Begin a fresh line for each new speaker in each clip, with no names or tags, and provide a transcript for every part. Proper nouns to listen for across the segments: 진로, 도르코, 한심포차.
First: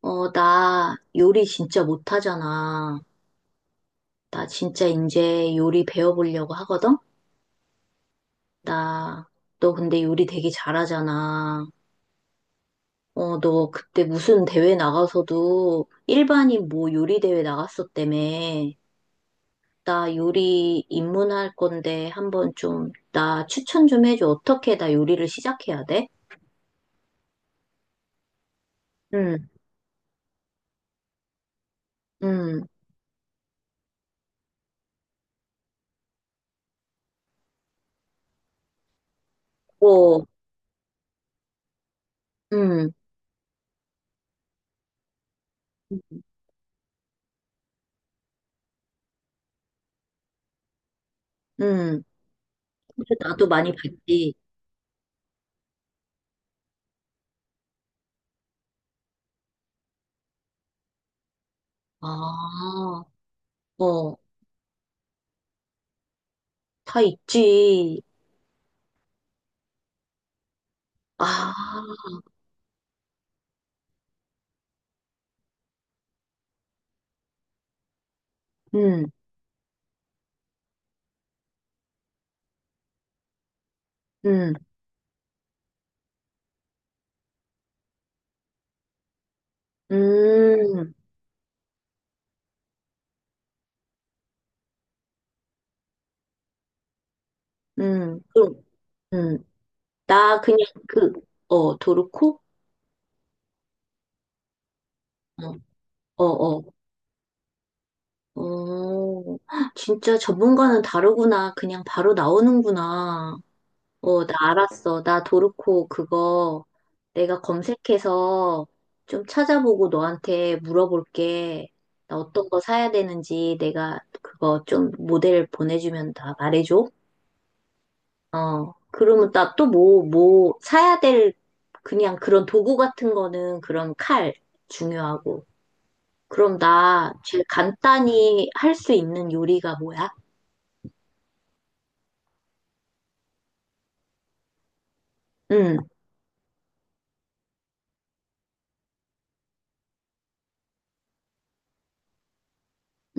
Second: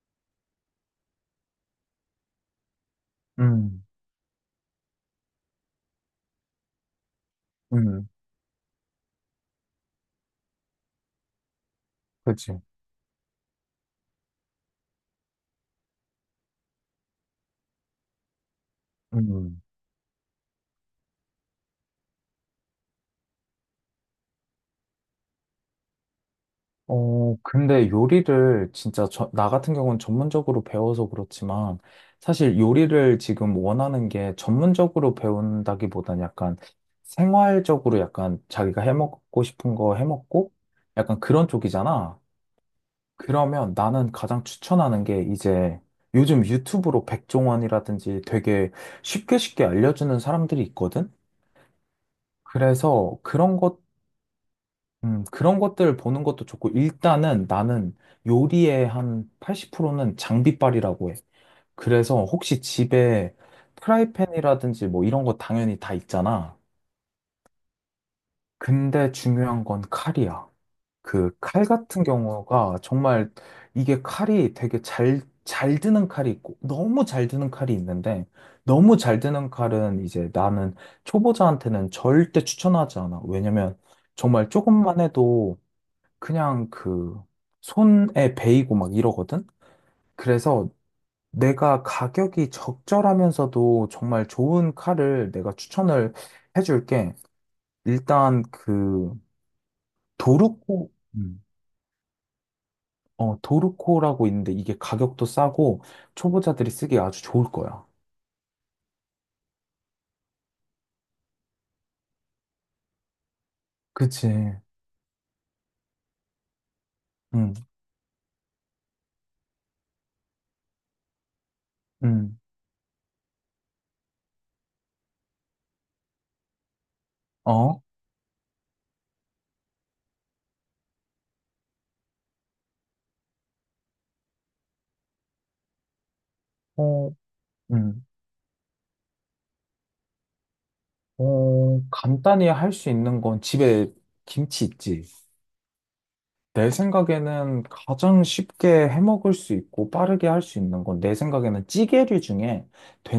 나 요리 진짜 못하잖아.
음.
나 진짜 이제 요리 배워보려고 하거든?
음.
나, 너 근데 요리 되게 잘하잖아.
그치.
너 그때 무슨 대회 나가서도 일반인 뭐 요리 대회 나갔었다며.
음.
나 요리 입문할 건데 한번 좀, 나 추천 좀 해줘. 어떻게 나 요리를 시작해야 돼?
근데 요리를 진짜
응,
나 같은 경우는 전문적으로 배워서 그렇지만 사실
응,
요리를 지금 원하는 게 전문적으로 배운다기보단 약간 생활적으로 약간 자기가 해먹고 싶은 거
어,
해먹고 약간 그런 쪽이잖아.
응,
그러면 나는 가장 추천하는 게 이제 요즘 유튜브로 백종원이라든지 되게 쉽게 쉽게 알려주는 사람들이 있거든?
응. 그래서
그래서
나도 많이 봤지.
그런 것들 보는 것도 좋고, 일단은 나는 요리의 한 80%는 장비빨이라고 해. 그래서 혹시
아,
집에
어.
프라이팬이라든지 뭐 이런 거 당연히 다 있잖아.
다 있지.
근데 중요한 건 칼이야. 그 칼
아,
같은 경우가 정말 이게 칼이 되게 잘 드는 칼이 있고, 너무 잘 드는 칼이 있는데, 너무
음,
잘 드는 칼은 이제 나는 초보자한테는 절대 추천하지 않아. 왜냐면 정말
음,
조금만 해도 그냥 그 손에 베이고 막 이러거든? 그래서
음,
내가 가격이 적절하면서도 정말 좋은 칼을 내가 추천을 해줄게. 일단
그럼,
그
음. 나 그냥
도르코,
그,
음,
어, 도르코?
도르코라고 있는데 이게 가격도
어,
싸고
어, 어.
초보자들이 쓰기 아주 좋을 거야.
어, 진짜 전문가는 다르구나. 그냥 바로 나오는구나. 어,
그치.
나 알았어. 나 도르코 그거 내가
응.
검색해서 좀 찾아보고 너한테 물어볼게. 나
응.
어떤 거 사야 되는지 내가 그거 좀 모델 보내주면 다 말해줘.
어.
어, 그러면 나 또 뭐, 사야 될, 그냥 그런 도구 같은 거는 그런 칼 중요하고. 그럼 나
어.
제일
응.
간단히 할 수 있는 요리가 뭐야?
간단히 할 수 있는 건 집에 김치 있지.
응,
내 생각에는 가장 쉽게 해먹을 수 있고 빠르게 할 수 있는 건 내 생각에는 찌개류 중에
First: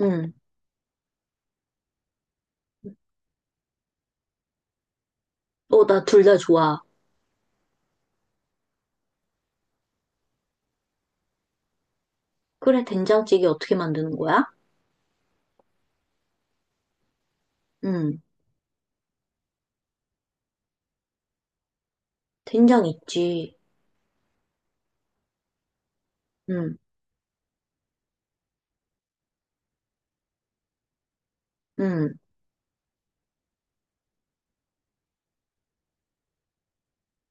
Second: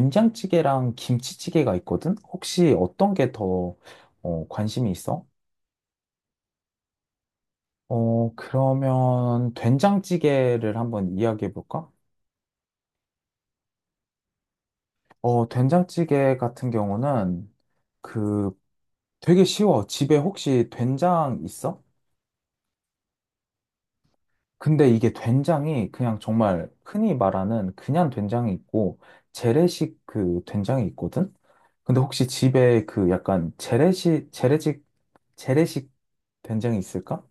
응.
김치찌개가 있거든? 혹시 어떤 게 더, 관심이 있어?
어, 나 둘 다 좋아.
그러면 된장찌개를 한번 이야기해 볼까?
그래, 된장찌개 어떻게 만드는 거야?
된장찌개 같은 경우는
응,
그 되게 쉬워. 집에 혹시 된장 있어?
된장 있지.
근데 이게 된장이 그냥 정말
응,
흔히 말하는 그냥 된장이 있고 재래식 그 된장이 있거든? 근데
응.
혹시 집에 그 약간 재래식 된장이 있을까?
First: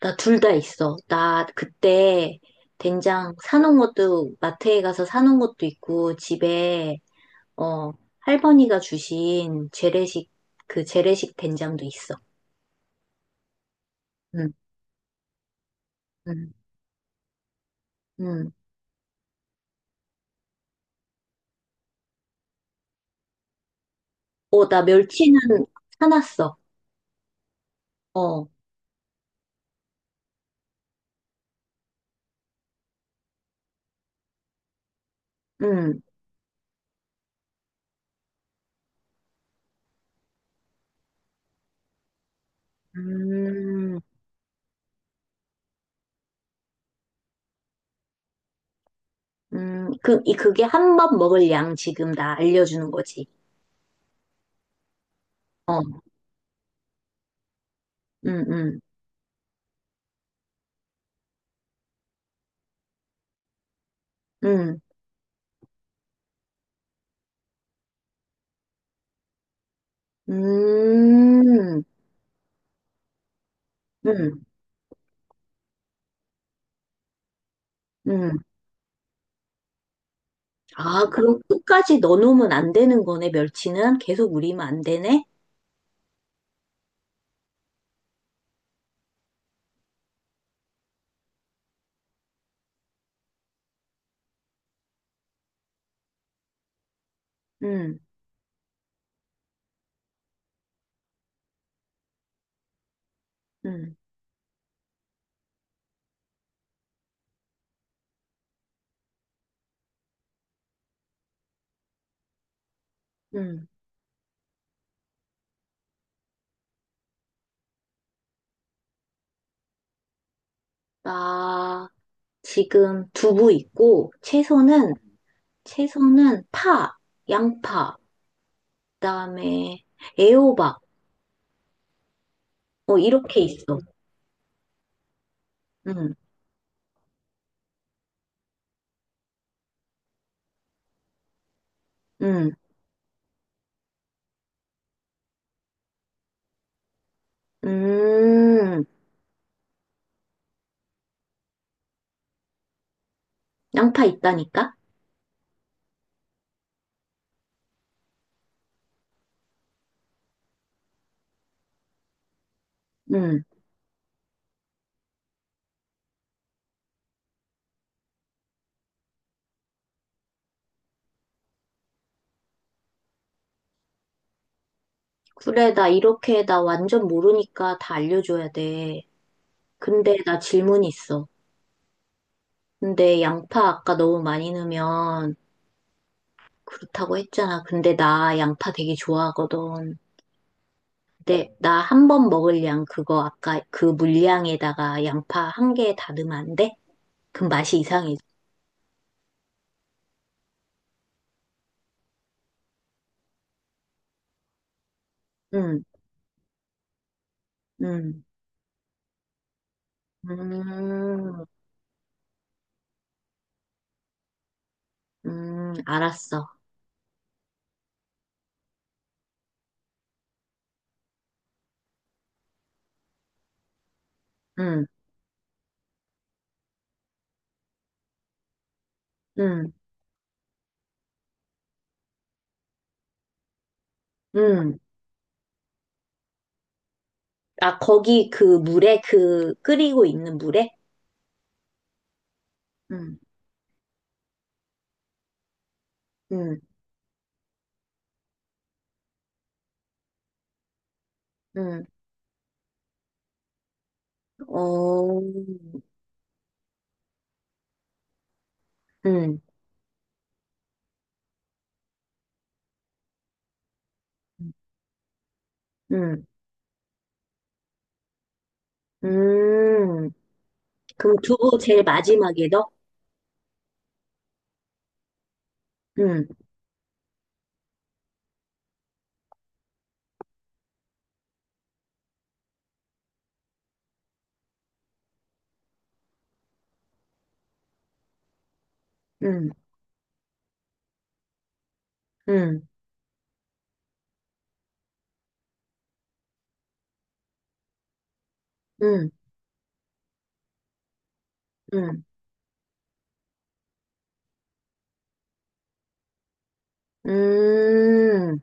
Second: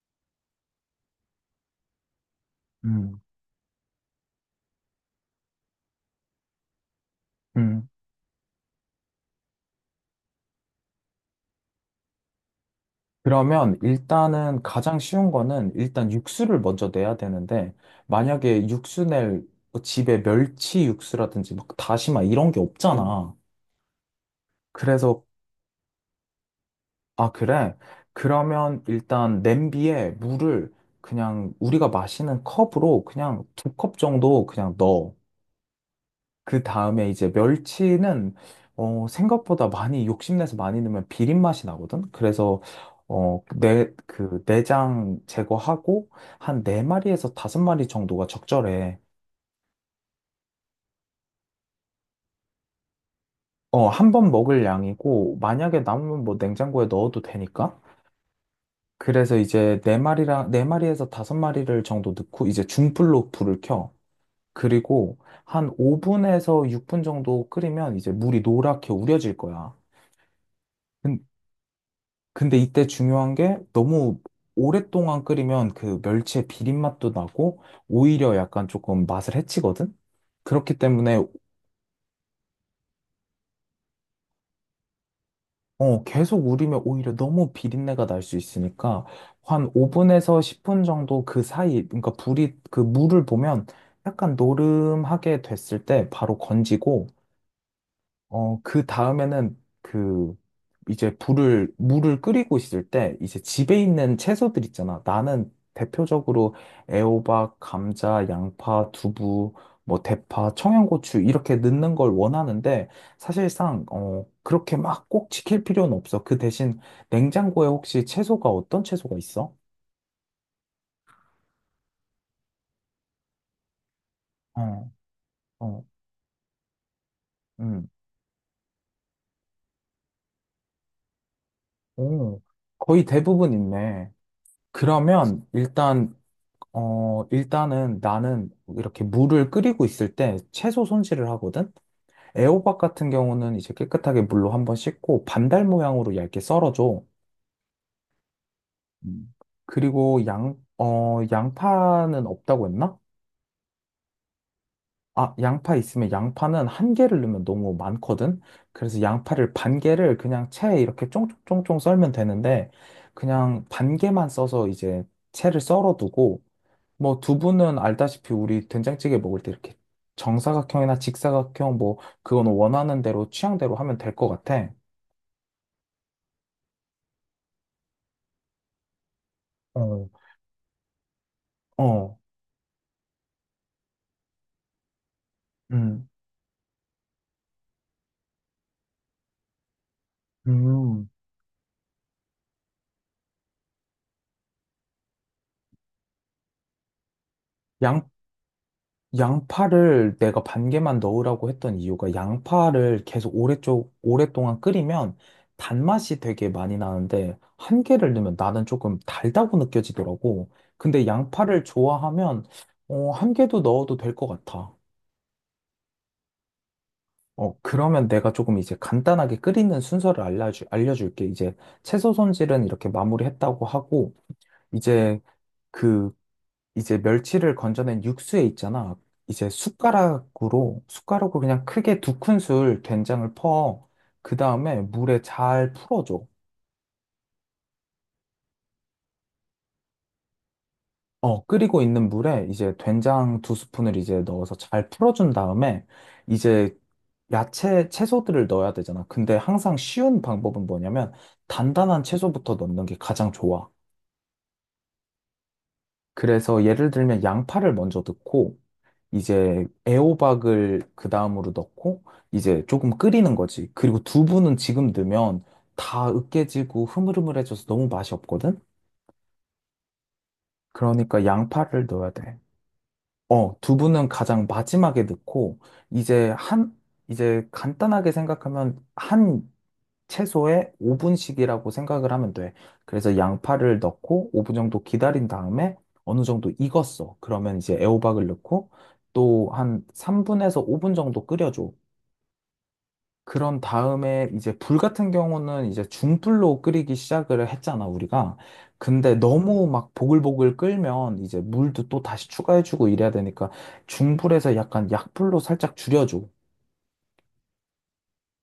나 둘 다 있어. 나 그때
음.
된장 사놓은 것도, 마트에 가서 사놓은 것도 있고, 집에
음.
어, 할머니가 주신 재래식, 그 재래식 된장도 있어.
그러면
응,
일단은 가장 쉬운 거는 일단
응,
육수를 먼저 내야 되는데
응.
만약에 육수 낼 집에 멸치 육수라든지 막 다시마 이런 게 없잖아.
어, 나
그래서.
멸치는 사놨어.
아, 그래?
어,
그러면 일단 냄비에 물을 그냥 우리가 마시는 컵으로 그냥 2컵 정도 그냥 넣어.
응.
그 다음에 이제 멸치는 생각보다 많이 욕심내서 많이 넣으면 비린 맛이 나거든? 그래서
음,
그 내장 제거하고 한 네마리에서 5마리 정도가 적절해.
그, 이, 그게 한 번 먹을 양 지금 나 알려주는 거지.
한 번 먹을 양이고 만약에
어,
남으면 뭐 냉장고에 넣어도 되니까.
응, 응,
그래서 이제 네 마리에서 다섯 마리를 정도 넣고 이제 중불로 불을 켜.
응,
그리고 한 5분에서 6분 정도 끓이면 이제 물이 노랗게 우려질 거야. 근-
음,
근데 이때 중요한 게 너무
응,
오랫동안 끓이면 그 멸치의 비린 맛도 나고
응.
오히려 약간 조금 맛을 해치거든. 그렇기
아,
때문에
그럼 끝까지 넣어놓으면 안 되는 거네, 멸치는? 계속 우리면 안 되네?
계속 우리면 오히려 너무 비린내가 날 수 있으니까 한 5분에서 10분 정도 그 사이, 그러니까 불이 그 물을 보면 약간 노름하게 됐을 때 바로 건지고,
응,
그 다음에는 이제 불을 물을 끓이고 있을 때 이제 집에
응,
있는 채소들 있잖아. 나는 대표적으로 애호박, 감자, 양파, 두부, 뭐 대파, 청양고추 이렇게 넣는 걸 원하는데
응.
사실상 그렇게 막 꼭 지킬 필요는 없어. 그 대신 냉장고에 혹시 채소가 어떤 채소가 있어?
나, 지금 두부 있고
어.
채소는
어.
채소는 파,
음.
양파, 그다음에 애호박
오,
어
거의
이렇게
대부분
있어.
있네. 그러면
응
일단은 나는 이렇게 물을 끓이고 있을 때 채소 손질을 하거든?
응
애호박 같은 경우는 이제 깨끗하게 물로 한번 씻고 반달 모양으로 얇게 썰어줘.
음,
음. 그리고 양파는 없다고 했나?
양파 있다니까?
아, 양파 있으면 양파는 한 개를 넣으면 너무 많거든? 그래서 양파를 반 개를 그냥 채에 이렇게 쫑쫑쫑쫑 썰면 되는데,
응
그냥 반 개만 써서 이제 채를 썰어두고, 뭐 두부는 알다시피 우리 된장찌개 먹을 때 이렇게 정사각형이나 직사각형 뭐 그건 원하는 대로 취향대로 하면 될 것 같아.
그래 나 이렇게 나 완전 모르니까 다 알려줘야 돼.
어.
근데 나 질문이 있어.
어.
근데 양파 아까 너무 많이 넣으면
음.
그렇다고 했잖아. 근데 나 양파 되게 좋아하거든.
음,
네, 나 한 번 먹을 양 그거 아까 그 물량에다가 양파 한 개 다듬으면 안 돼? 그럼 맛이
양,
이상해져.
양파를 내가 반 개만 넣으라고 했던 이유가 양파를 계속 오랫동안 끓이면
응,
단맛이 되게 많이 나는데 한 개를
응,
넣으면 나는 조금 달다고 느껴지더라고. 근데
음,
양파를 좋아하면 한 개도 넣어도 될 것 같아.
알았어.
그러면 내가 조금 이제 간단하게 끓이는 순서를 알려줄게. 이제 채소 손질은 이렇게 마무리했다고 하고,
응,
이제 그, 이제 멸치를 건져낸 육수에 있잖아. 이제
응,
숟가락으로 그냥 크게 2큰술 된장을 퍼. 그
응.
다음에 물에 잘 풀어줘.
아, 거기 그 물에, 그 끓이고 있는 물에?
끓이고 있는 물에 이제
응,
된장 두 스푼을 이제 넣어서 잘 풀어준 다음에
응,
이제 채소들을 넣어야 되잖아. 근데 항상 쉬운 방법은 뭐냐면
응.
단단한 채소부터 넣는 게 가장 좋아.
어,
그래서 예를 들면 양파를 먼저 넣고
응,
이제 애호박을 그 다음으로 넣고 이제 조금 끓이는 거지. 그리고 두부는 지금 넣으면 다
응,
으깨지고 흐물흐물해져서 너무 맛이 없거든?
음. 그럼
그러니까
두부 제일
양파를 넣어야 돼.
마지막에 넣어?
두부는 가장 마지막에 넣고
응,
이제 한 이제 간단하게 생각하면 한 최소에 5분씩이라고 생각을 하면 돼. 그래서 양파를 넣고 5분 정도 기다린 다음에 어느 정도 익었어. 그러면 이제 애호박을 넣고 또
응,
한 3분에서 5분 정도 끓여줘.
응,
그런 다음에 이제 불 같은 경우는 이제 중불로 끓이기 시작을 했잖아, 우리가.
응,
근데 너무 막 보글보글 끓면 이제 물도
응,
또 다시 추가해주고 이래야 되니까 중불에서 약간 약불로 살짝 줄여줘.
음,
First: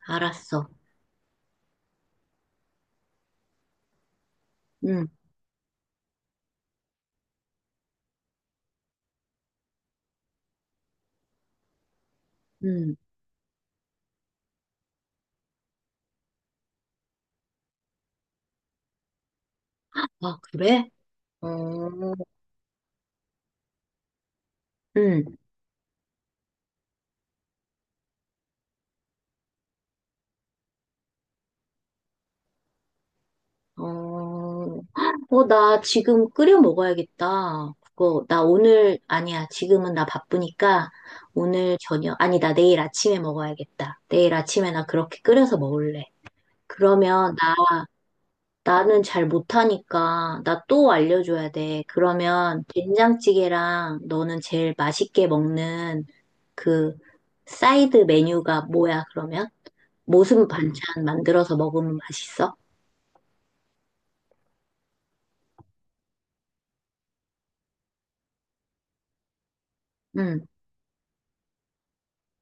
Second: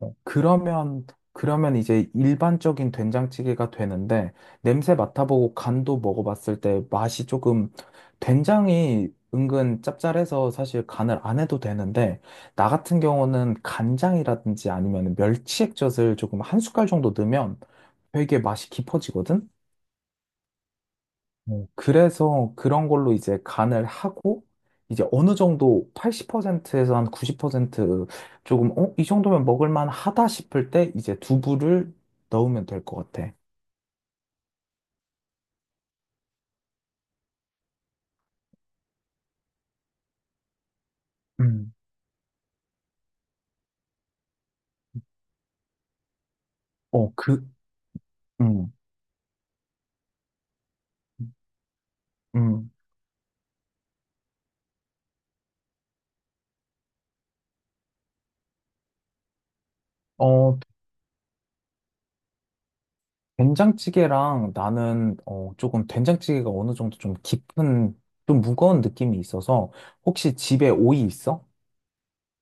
어,
알았어.
그러면, 그러면 이제 일반적인 된장찌개가 되는데, 냄새
음.
맡아보고 간도 먹어봤을 때 맛이 조금, 된장이 은근 짭짤해서 사실 간을 안 해도 되는데, 나
음.
같은 경우는 간장이라든지 아니면 멸치액젓을 조금 한 숟갈 정도 넣으면 되게 맛이 깊어지거든?
아, 그래? 어,
그래서 그런 걸로 이제 간을 하고, 이제
응
어느 정도 80%에서 한 90% 조금, 이 정도면 먹을만 하다 싶을 때 이제 두부를 넣으면 될 것 같아.
어, 어, 나 지금 끓여 먹어야겠다. 그거, 나 오늘, 아니야. 지금은 나 바쁘니까
음.
오늘 저녁, 아니, 나 내일 아침에 먹어야겠다. 내일 아침에 나 그렇게 끓여서 먹을래.
어,
그러면
그,
나,
음.
나는 잘 못하니까 나 또 알려줘야 돼. 그러면
음.
된장찌개랑 너는 제일 맛있게 먹는 그 사이드 메뉴가 뭐야, 그러면? 모습
어,
반찬 만들어서 먹으면 맛있어?
된장찌개랑 나는, 조금 된장찌개가 어느 정도 좀 깊은, 좀 무거운 느낌이 있어서, 혹시
응.
집에 오이 있어?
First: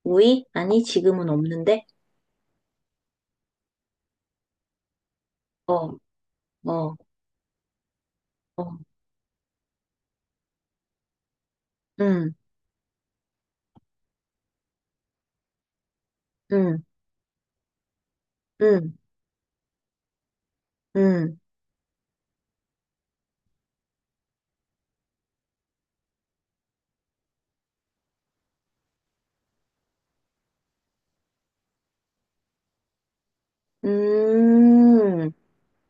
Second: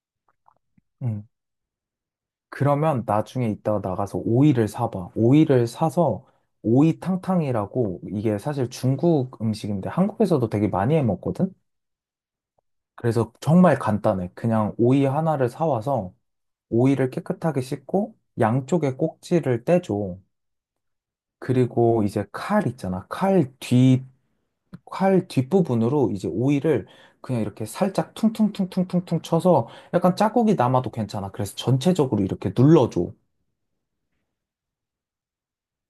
오이 아니,
음.
지금은 없는데?
그러면 나중에 이따가 나가서 오이를 사봐. 오이를
어,
사서
어,
오이탕탕이라고 이게 사실
어.
중국 음식인데 한국에서도 되게 많이 해 먹거든?
응,
그래서 정말 간단해. 그냥 오이 하나를 사와서
응,
오이를 깨끗하게 씻고 양쪽에
응,
꼭지를 떼줘.
응,
그리고 이제 칼 있잖아. 칼 뒷부분으로 이제 오이를 그냥 이렇게 살짝 퉁퉁퉁퉁퉁퉁 쳐서 약간 자국이 남아도 괜찮아. 그래서 전체적으로 이렇게 눌러줘.
음,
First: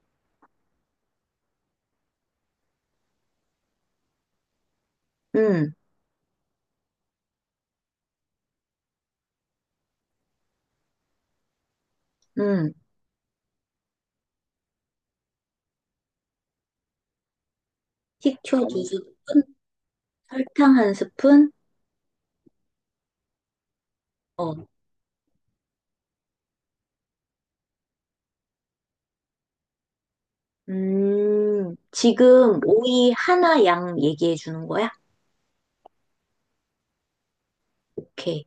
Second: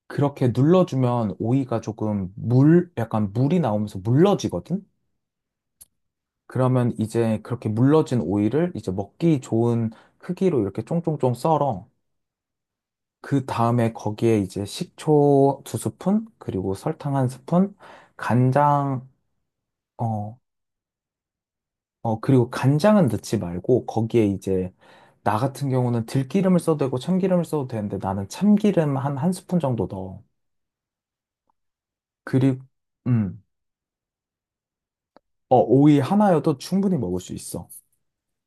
그렇게 눌러주면 오이가 조금 약간 물이 나오면서 물러지거든?
응,
그러면 이제 그렇게 물러진 오이를 이제 먹기 좋은 크기로 이렇게 쫑쫑쫑 썰어.
응.
그 다음에 거기에 이제 식초 2스푼, 그리고 설탕 1스푼,
식초 두
간장,
스푼,
어,
설탕 한 스푼?
그리고 간장은 넣지 말고 거기에
어,
이제 나 같은 경우는 들기름을 써도 되고 참기름을 써도 되는데 나는 참기름 1스푼 정도 넣어. 그리고,
지금 오이
음,
하나 양 얘기해 주는 거야?
오이 하나여도 충분히 먹을 수 있어.
오케이.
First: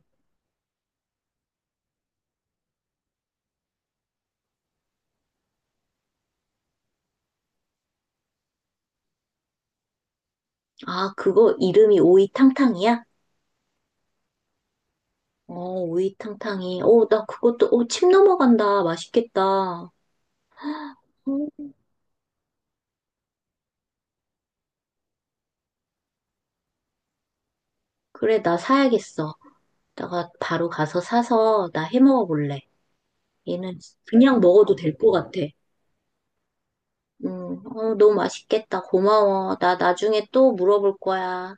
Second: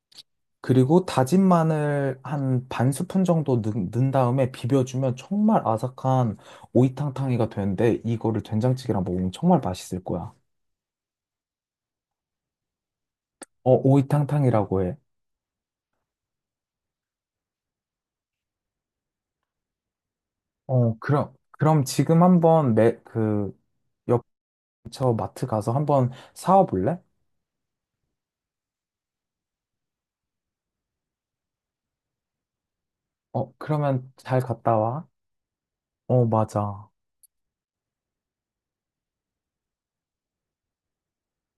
그리고 다진 마늘 한 반 스푼 정도 넣, 은 다음에 비벼주면 정말 아삭한 오이탕탕이가 되는데 이거를 된장찌개랑 먹으면 정말 맛있을 거야.
아, 그거 이름이 오이탕탕이야?
오이탕탕이라고 해.
어, 오이탕탕이. 어, 나 그것도, 어, 침 넘어간다. 맛있겠다. 어,
그럼 지금 한번 매, 그 옆처 마트 가서 한번 사와 볼래?
그래, 나 사야겠어. 내가 바로 가서 사서 나 해 먹어 볼래. 얘는
그러면
그냥
잘
먹어도
갔다
될
와.
것 같아.
어, 맞아.
어, 너무 맛있겠다. 고마워. 나 나중에 또 물어볼 거야.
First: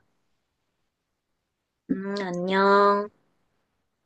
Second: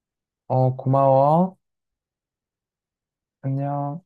어, 고마워.
안녕.
안녕.